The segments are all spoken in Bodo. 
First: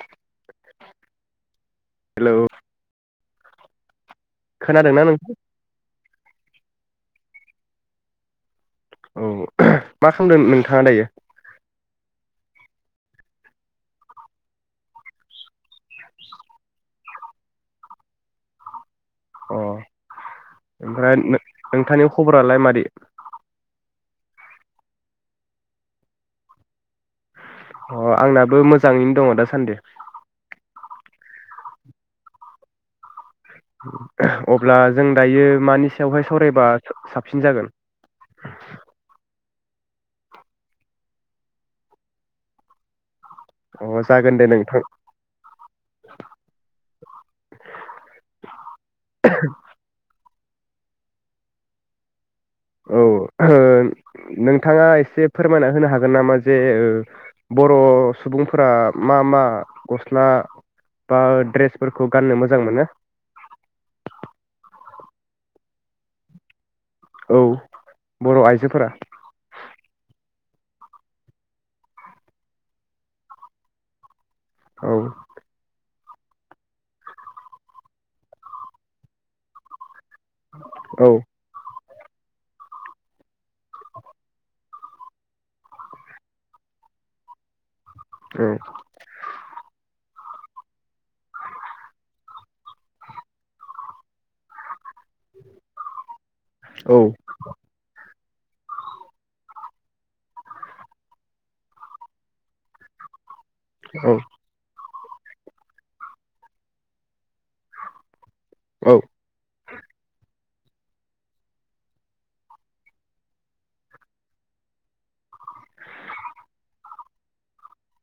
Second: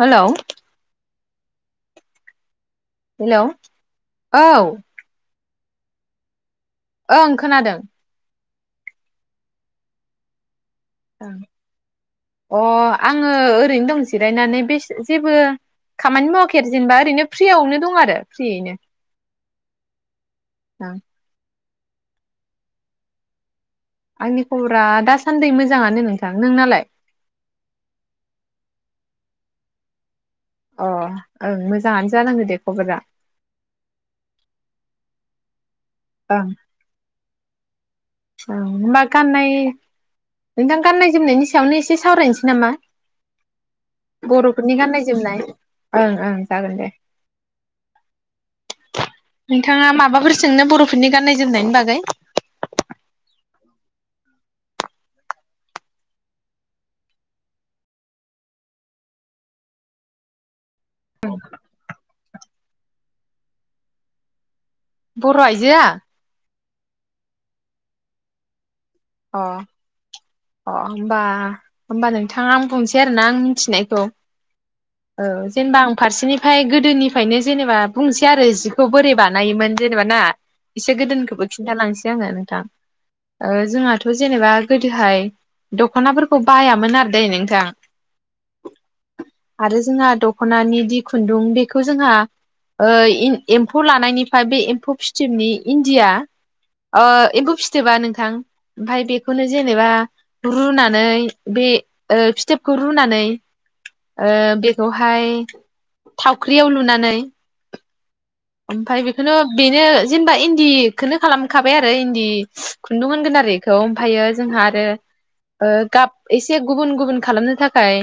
हेलौ हेलौ हेलौ औ खोनादोंना नों ओं खोनादों। औ मा खामदों नों थांङा दायो? अ आङो ओरैनो दं जिरायनानै बे जेबो खामानि मावाखै जेनबा ओरैनो फ्रियावनो दं आरो फ्रियैनो अ ओं ओमफ्राय [unintelligible] नोंथांनि खबरालाय मादि? आंनि खबरा दासान्दि मोजाङानो नोंथां नोंनालाय? अ आंनाबो मोजाङैनो दङ दासान्दि। अ ओं मोजाङानो जानांगो दे खबरा। अब्ला जों दायो मानि सायावहाय सावरायबा साबसिन जागोन? औ मा गाननाय नोंथां गाननाय जोमनायनि सायावनो एसे सावरायनिसै नामा? अ जागोन दे बर'फोरनि नोंथां गाननाय जोमनाय ओं ओं जागोन दे नोंथाङा माबाफोर सोंनो बर'फोरनि गाननाय जोमनायनि बागै? औ ओ नोंथाङा एसे फोरमायना होनो हागोन नामा जे बर' सुबुंफोरा मा मा गस्ला बा ड्रेसफोरखौ गाननो मो जां मोनो बर' आइजोआ? औ बर' आइजोफोरा अ अ होमबा-होमबा नोंथां आं बुंसै आरोना आं मिथिनायखौ। औ ओ जेनबा आं फारसेनिफाय गोदोनिफायनो जेनेबा बुंसै आरो जिखौ बोरै बानायोमोन जे नेबा ना इसे औ गोदोनिखोबो खिन्थालां सै आङो नोंथां ओ जोंहा थ' जेनेबा गोदोहाय दख'नाफोरखौ बायामोन आरो दे नोंथां। औ आरो जोंहा द ख'नानि दि खुन्दुं बेखौ जोंहा ओ इमदि-एम्फौ लानायनिफा बे एम्फौ फिथोबनि इण्डिया औ ओ एम्फौ फिथोबा नोंथां। ओमफाय बेखौनो जेनेबा रुनानै बे ओ फिथोबखौ रुनानै ओ बे खौहाय थावख्रियाव लुनानै औ ओमफफ्राय बेखौनो बेनो जेनेबा इन्दिखौनो खालामखाबाय आरो इन्दि खुन्दुं मोनगोन आरो बेखौ ओमफ्रायो जोंहा आरो गाब एसे गुबुन गुबुन खालामनो थाखाय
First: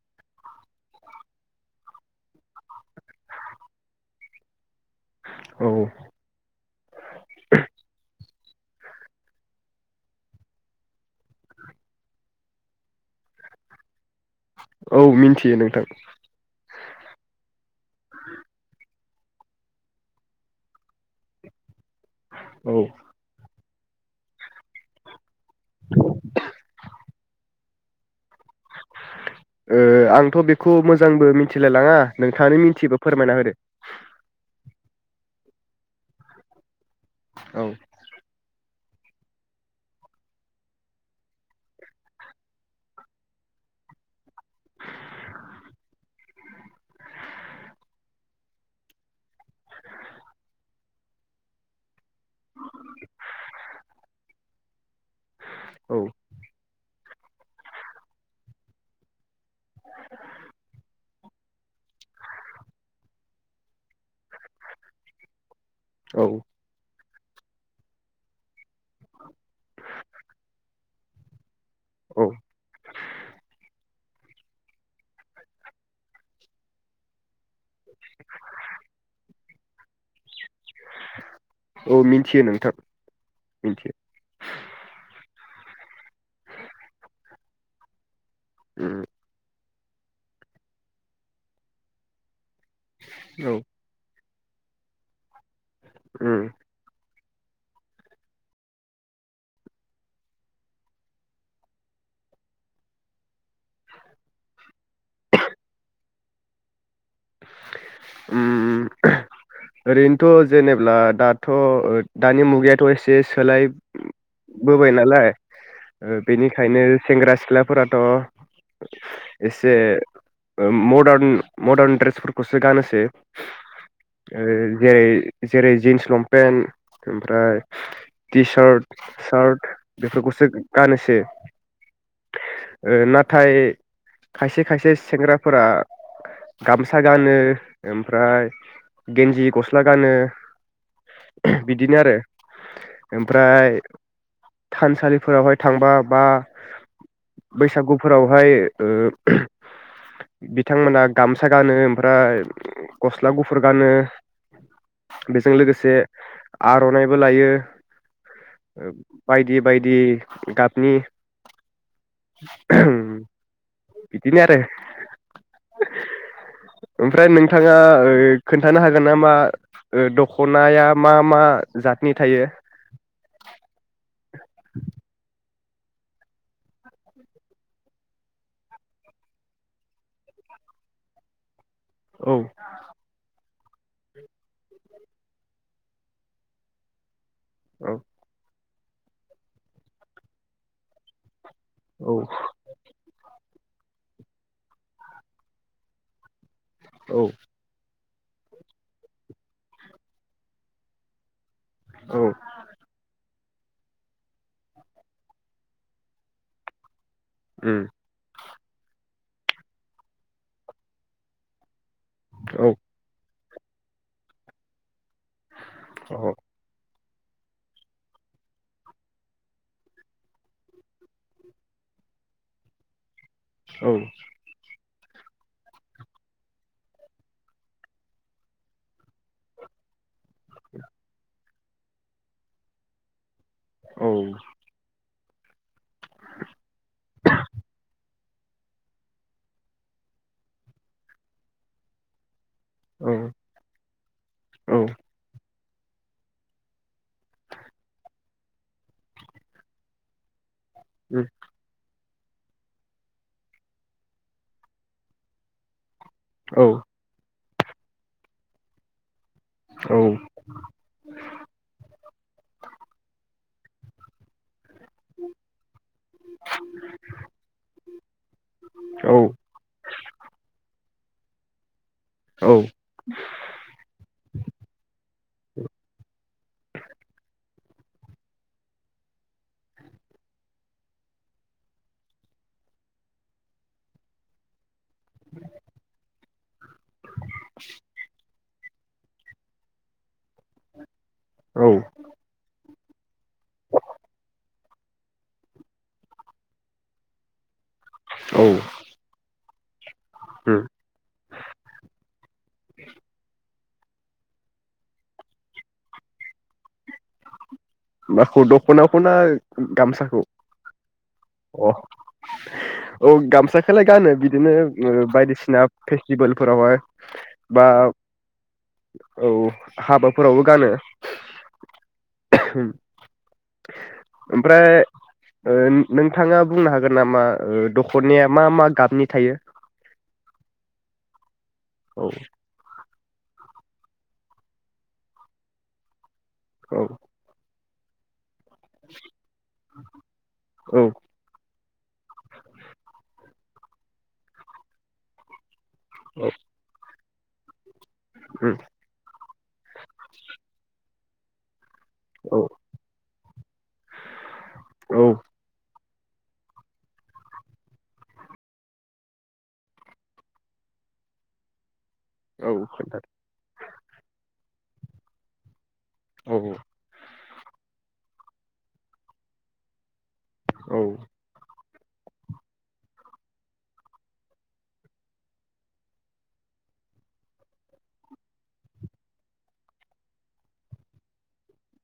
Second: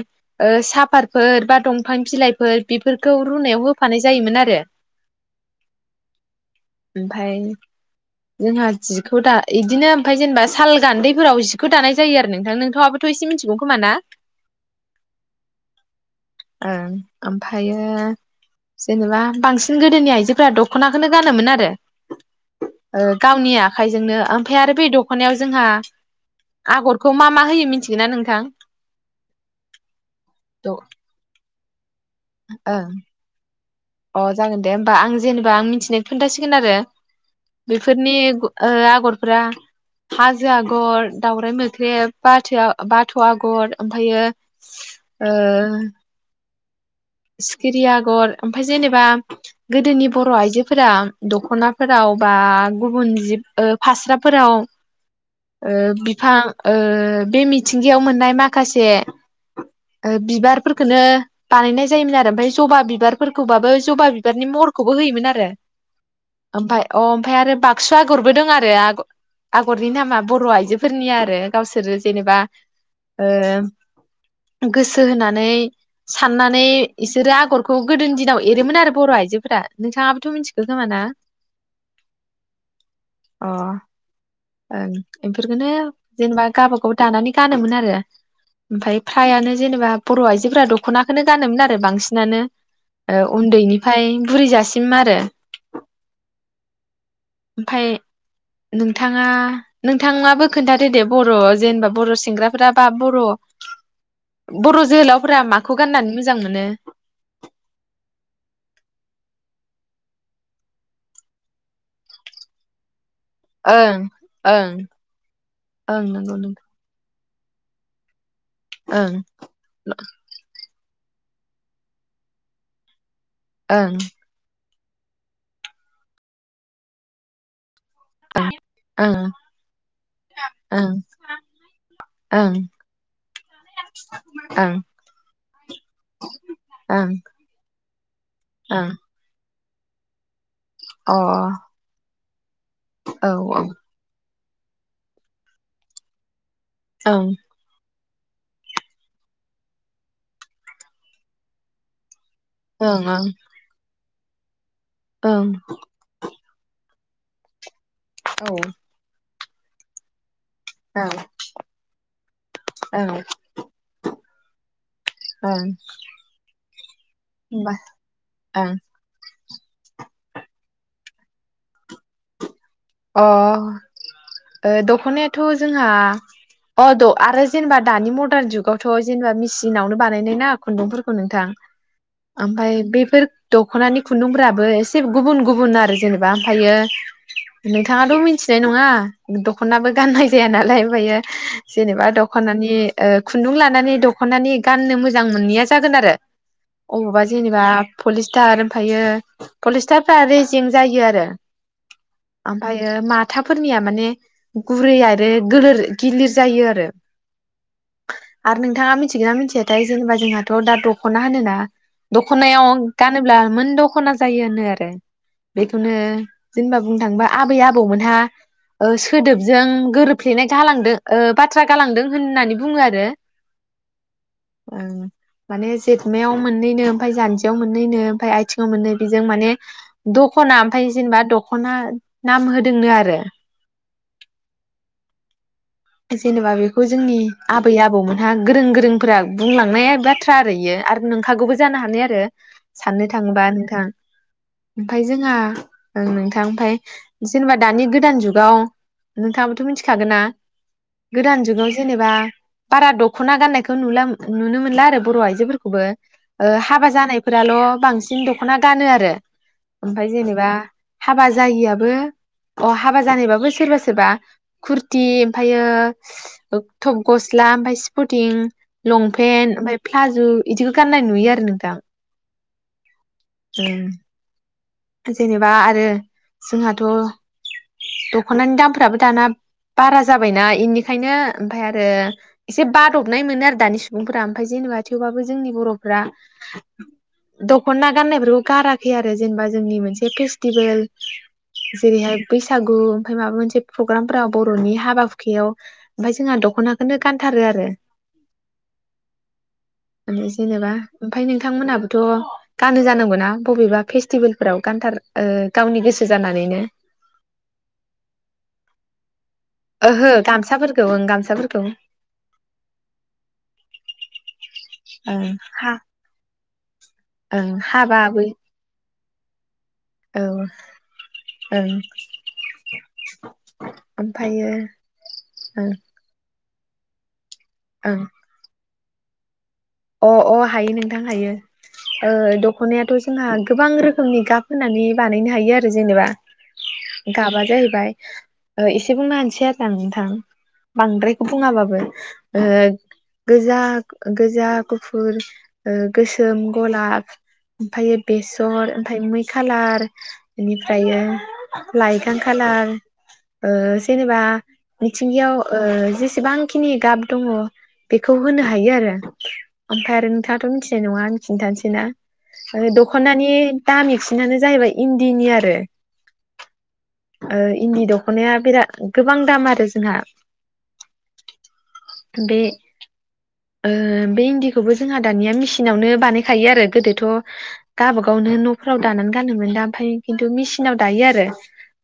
साफातफोर बा दंफां बिलाइफोर बेफोरखौ रुनायाव होफानाय जायोमोन आरो औ ओमफ्राय जोंहा जिखौ दा बिदिनो ओमफ्राय जेनेबा साल गान्दैफोराव जिखौ दानाय जायो आरोना नोंथांआबोथ' एसे मिथिगौ खोमा ना? औ मिन्थियो नोंथां। ओं ओमफ्रायायो जेनेबा बांसिन गो गोदोनि आइजोफोरा दख'नाखौनो गानोमोन आरो ओ गावनिया आखाइजोंनो ओमफ्राय आरो बे दख'नायाव जोंहा आगरखौ मा मा होयो मिथि [unintelligible] ओ आंथ' द' बेखौ ओं मोजांबो मिथि मिथिलाय लाङा नोंथांआनो मिथियोबा फोरमायना होदो अ जागोन दे होमबा आं जेनेबा आं मिथिनाय खोन्थासिगोन आरो। औ बेफोरनि ओ आगरफोरा हाजो आगर दावराइ मोख्रेब बाथो बाथ' आगर ओमफ्रायो ओ सिखिरि आगर ओमफ्राय जेनेबा गोदोनि बर' आइजोफोरा दख'नाफोराव बा गुबुन जिब फास्राफोराव ओ औ बिफां ओ बे मिथिंगायाव मोननाय माखासे बिबारफोरखौनो बानायनाय जा जायोमोन आरो ओमफ्राय जबा बिबारफोरखौबाबो जबा बिबारनि महरखौबो होयोमोन आरो। औ। ओमफ्राय अ ओमफ्राय आरो बाक्सु आगरबो दं आरो आग आगरनि नामा बर' आइजो। सोरनिया आरो गावसोरो औ जेनेबा ओ गोसो होनानै साननानै इसोरो आगर खौ गोदोनि दिनाव एरोमोन आरो बर' आइजोफोरा नोंथाङाबोथ' मिथिखो खोमाना औ मिथियो नोंथां अ मिथियो ओं बेफोरखौनो जेनेबा गाबागाव दानानै गानोमोन आरो। ओमफ्राय उम फ्रायानो जेनेबा बर' आइजोफोरा दख'नाखौनो गानोमोन आरो बांसिनानो। ओ औ उन्दैनिफ्राय बुरैजासिम आरो ओम ओमफ्राय नों नोंथाङा नोंथाङाबो खोनथादो दे बर' जेनेबा बर' सेंग्राफोरा बा बर' बर' जोहोलावफोरा माखौ गाननानै मोजां मोजां मोनो ओम ओरैनोथ' जेनेब्ला दाथ' दानि मुगायाथ' एसे एसे ओं ओं सोलायबोबाय नालाय ओं ओ नंगौ नंगौ बेनिखायनो सेंग्रा सिख्लाफोराथ' ओं एसे ओ मदार्न मडार्न ड्रेस फोरखौसो गानोसै ओं ओ जेरै जेरै जिन्स लंपेन्ट ओमफ्राय टि सार्ट ओं सार्ट बेफोरखौसो ओं गानोसै ओं नाथाय खायसे ओ ओं खायसे सेंग्राफोरा गाम गामसा ओं गानो ओमफ्राय ओं गेन्जि गस्ला गस्ला गानो अ औ बिदिनो आरो औ ओमफ्राय थानसालिफोरावहाय थांबा बा ओं बैसागु फोरावहाय ओ बिथांमोना गामसा गानो ओमफ्राय ओं गस्ला गुफुर गानो। [inaudible] ओं ओं बेजों लोगोसे आर'नाइबो लायो। औ ओ। बायदि बायदि। गाबनि औ औ बिदिनो आरो ओं ओमफ्राय होमबा नोंथाङा ओ ओं खोन्थानो हागोन नामा [unintelligible] ओ दखनाया मा मा जातनि थायो? अ ओ दखनायाथ' जोंहा अ आरो जेनेबा दानि मदार्न जुगावथ' जेनेबा मेचिनावनो बानायनाय ना खुन्दुंफोरखौ नोंथां। औ ओमफ्राय बेफोर दखनानि खुन्दुंफोराबो एसे गुबुन गुबुन आरो जेनेबा ओमफायो औ नोंथाङाथ' मिनथिनाय न ङा दख'नाबो गाननाय जाया नालाय आमफायो जेनेबा औ दख'नानि ओ खुन्दुं लानानै दख'नानि गाननो मोजां मोनैया जागोन आरो। औ अबावबा जेनेबा पलिस्टार ओमफ्रायो पलिस्टारफ्रा रेजें जायो आरो। औ। ओमफायो माथाफोरनिया माने गुरै आरो गोलोर गिलिर जायो आरो। ओम। आरो नोंथाङा मिथिगोन ना मिथियाथाय जेनेबा जोंहाथ' दा दख'ना होनोना दख'नायाव औ गानोब्ला मोन दख'ना जायो होनो आरो। बेखौनो औ जेनबा बुं थांबा आबै आबौमोनहा ओ सोदोबजों गोरोबफ्लेनाय गालांदों ओ बाथ्रा गालांदों होननानै बुङो आरो। औ। ओं माने जेतमायाव मोननैनो ओमफाय जानजियाव मोननैनो ओमफ्राय आथिङाव मोननै बेजों माने दख'ना आमफाय जेनेबा द खना नाम होदोंनो आरो। औ। जेनेबा बेखौ जोंनि आबै आबौमोनहा गोरों गोरोंफोरा बुंलांनाय बाथ्रा आरो इयो आरो नोंखागौबो जानो हानाय आरो। साननो थाङोबा नोंथां औ ओमफाय जोंहा ओं नोंथां ओमफाय जेनेबा दानि गोदान जुगाव नोंथाङाबोथ' मिथिखागोन ना? गोदान जुगाव जेनेबा बारा दख'ना गाननायखौ नुला नुनो मोनला आरो बर' आइजोफोरखौबो। ओ औ हाबा जानाय फोराल' बांसिन दख'ना गानो आरो। ओमफाय जेनेबा हाबा जायिआबो अ हाबा जानायबाबो सोरबा सोरबा खुरथि योग ओ टप गस्ला आमफाय स्पथिं लंपेन्थ आमफाय फ्लाज' इदिखौ गा गाननाय नुयो आरो नोंथां औ ओं जेनेबा आरो जोंहाथ' दख'नानि दामफ्राबो दाना बारा जाबायना इनिखायनो ओमफाय आरो एसे बादबनाय मोनो आरो दानि सुबुंफोरा ओमफाय जेनेबा थेवबाबो जोंनि बर'फ्रा [inaudible] दख'ना गाननायफोरखौ गाराख खै आरो जेनबा जोंनि मोनसे फेस्टिभोल औ जेरैहाय बैसागु गु ओमफाय माबा मोनसे प्रग्रामफोरााव बर'नि हाबा हुखायाव ओमफाय जोंहा दख'नाखोनो गानथारो आरो औ माने जेनेबा ओमफाय नोंथांमोनहाबोथ' गानो जानांगौना बबेबा फेस्टिबोल फोराव गानथार ओ गावनि गोसो जानानैनो माखौ दख'नाखौ ना? उम ओहो गामसाखौ गामसाफोरखौ ओं गामसाफोरखौ अ औ गामसाखोलाय गानो बिदिनो। ओ ओं बायदिसिना हा फेस्टिभेलफोरावहाय ओं बा हाबा बै औ हाबाफोरावबो औ गानो ओं ओमफ्रायो ओमफ्राय ओ ओं नोंथां। नोंङा बुंनो हागोन नामा? ओ दख'नाया मा मा गाब नि थायो अ अ हायो नोंथां हायो। औ ओ दख'नायाथ' जोंहा गोबां रोखोमनि गाब होनानै बानायनो हायो आरो जेनेबा। औ गाबा जायो बाय ओ एसे बुंनो होनसै आरो नोंथां औ बांद्रायखौ बुङाबाबो ओ गोजा गोजाब गुफुर ओ औ गोसोम, गलाब ओमफायो उम बेसर ओमफाय मै खालार बेनिफ्रायो‌ लायगां औ खालार ओ जेनेबा औ मिथिंगायाव ओ जेस बेसेबांखिनि गाब दङ' बेखौ होनो हायो आरो। ओमफ्राय आरो नोंथाङाथ' मिथिनाय नङा आंनो खिन्थानोसैना? औ ओ खोन्था दख'नानि दामि खुनानो जाहैबाय इन्दिनि आरो। औ ‌। ओ इन्दि दख'नाया बिराद गोबां दाम आरो जोंहा। औ। बे ओ बे इन्दि खु खौबो जोंहा दानिया मेसिनावनो बानायखायो आरो गोदोथ' गावबागावनो न'फोराव दानानै गानोमोन दा ओमफाय खिन्थु मेसिनाव दायो आरो।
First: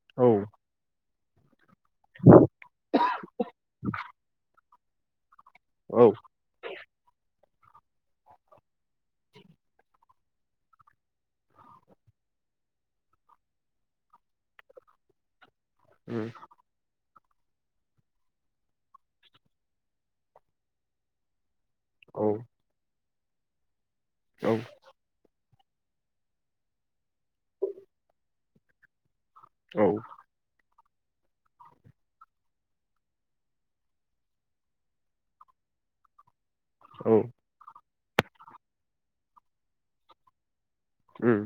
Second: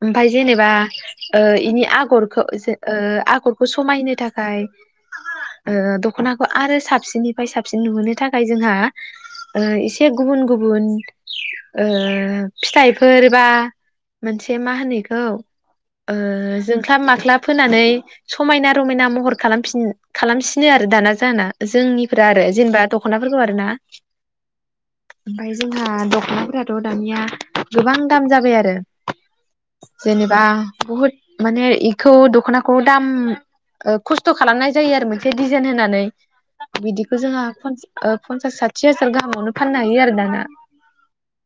ओमफाय औ जेनेबा ओ इनि आगरखो ओ आगरखौ समायनो थाखाय ओ औ दख'नाखौ आरो साबसिननि फाय साबसिन नुहोनो थाखाय जोंहा ओ एसे गुबुन गुबुन ओ फिथाइफोर बा मोनसे मा होनो इखौ ओ उम जोंख्लाब मा ख्लाब होनानै समायना रमायना महर खालामफिन खालामसिनो आरो दाना जाना जों औ फोरा आरो जेनेबा द ख'नाफोरखौ आरो ना। औ। ओमफ्राय जोंहा दख'नाफोराथ' दानिया गोबां दाम जाबाय आरो औ जेनेबा बुहुद माने इखौ दख'नाखौ दाम ओ खस्थ' खालामनाय जायो आरो मोनसे डिजाइन होनानै। बिदिखो औ जोङा पन ओ पन्सास साथि हाजार गाहामावनो फाननो हायो आरो दाना। ओम।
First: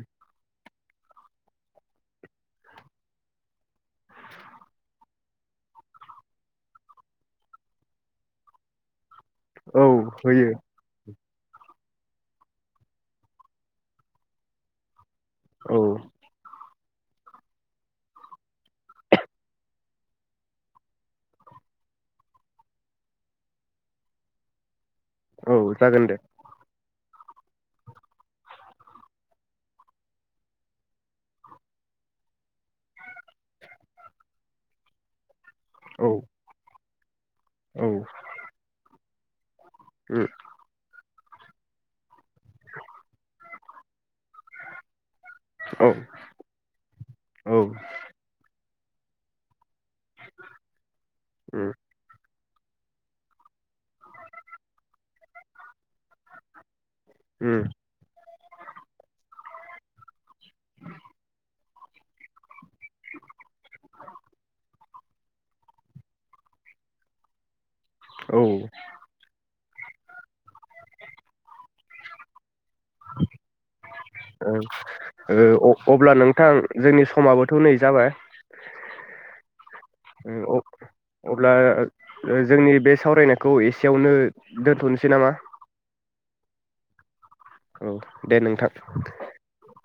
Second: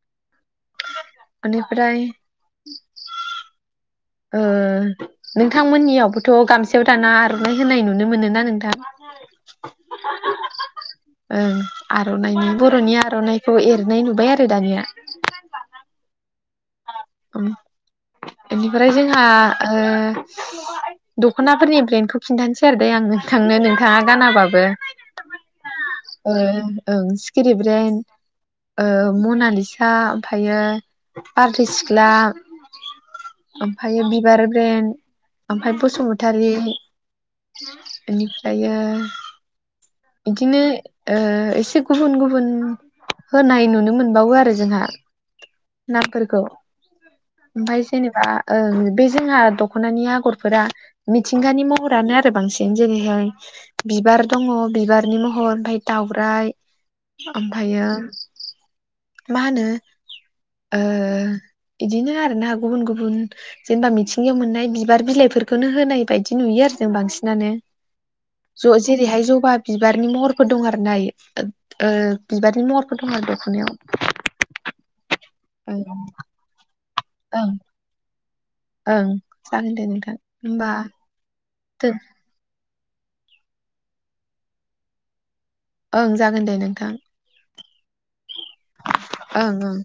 इनिफ्राय ओ नोंथांमोननियावबोथ' गामसायाव दाना आर'नाइ होनाय नुनो मोनो ना नोंथां? औ होयो। ओं आर'नाइनि बर'नि आर'नाइखौ एरनाय नुबाय आरो दानिया। औ ओम बेनिफ्राय जोंहा ओ दख'नाफोरनि ब्रेन्डखौ खिन्थानोसै आरो दे आं नोंथांनो नोंथाङा गानाबाबो। औ जागोन दे। ओ ओं सिखिरि ब्रेन ओ मनालिसा ओमफायो बारदै सिख्ला ओमफायो बिबार ब्रेन्ड ओमफाय औ बसुमतारी औ उम इनिफ्रायो इदिनो ओ एसे गुबुन गुबुन होननाय नुनो मोनबावो आरो जोंहा। औ नामफोरखौ उम ओमफाय जेनेबा ओं बे जोंहा द दखनानि आगरफोरा मिथिंगानि महरानो आरो बांसि दिनो जेरैहाय बिबार दङ बिबारनि महर ओमफाय दाउरायाइ उम ओमफायो मा होनो ओ बिदिनो आरोना गुबुन गुबुन जेनेबा मिथिंगायाव मोननाय बिबार बिलाइफोरखौनो होनाय बायदि नुयो आरो जो बांसिनानो औ ज-जेरे हाय जबा बिबारनि महरफोर दं आरो दायो ओ ओ बिबार नि महरफोर दङ दखनायाव औ ओ ओं अ-अब्ला नोंथां जोंनि ओं समाबोथ नै जाबाय ओं जागोन दे नोंथां ओमबा ब्ला ओ ओ जोंनि बे सावरायनायखौ एसेयावनो दोन्थनोसै नामा? ओं जागोन दे नोंथां। औ दे नोंथां। ओं ओं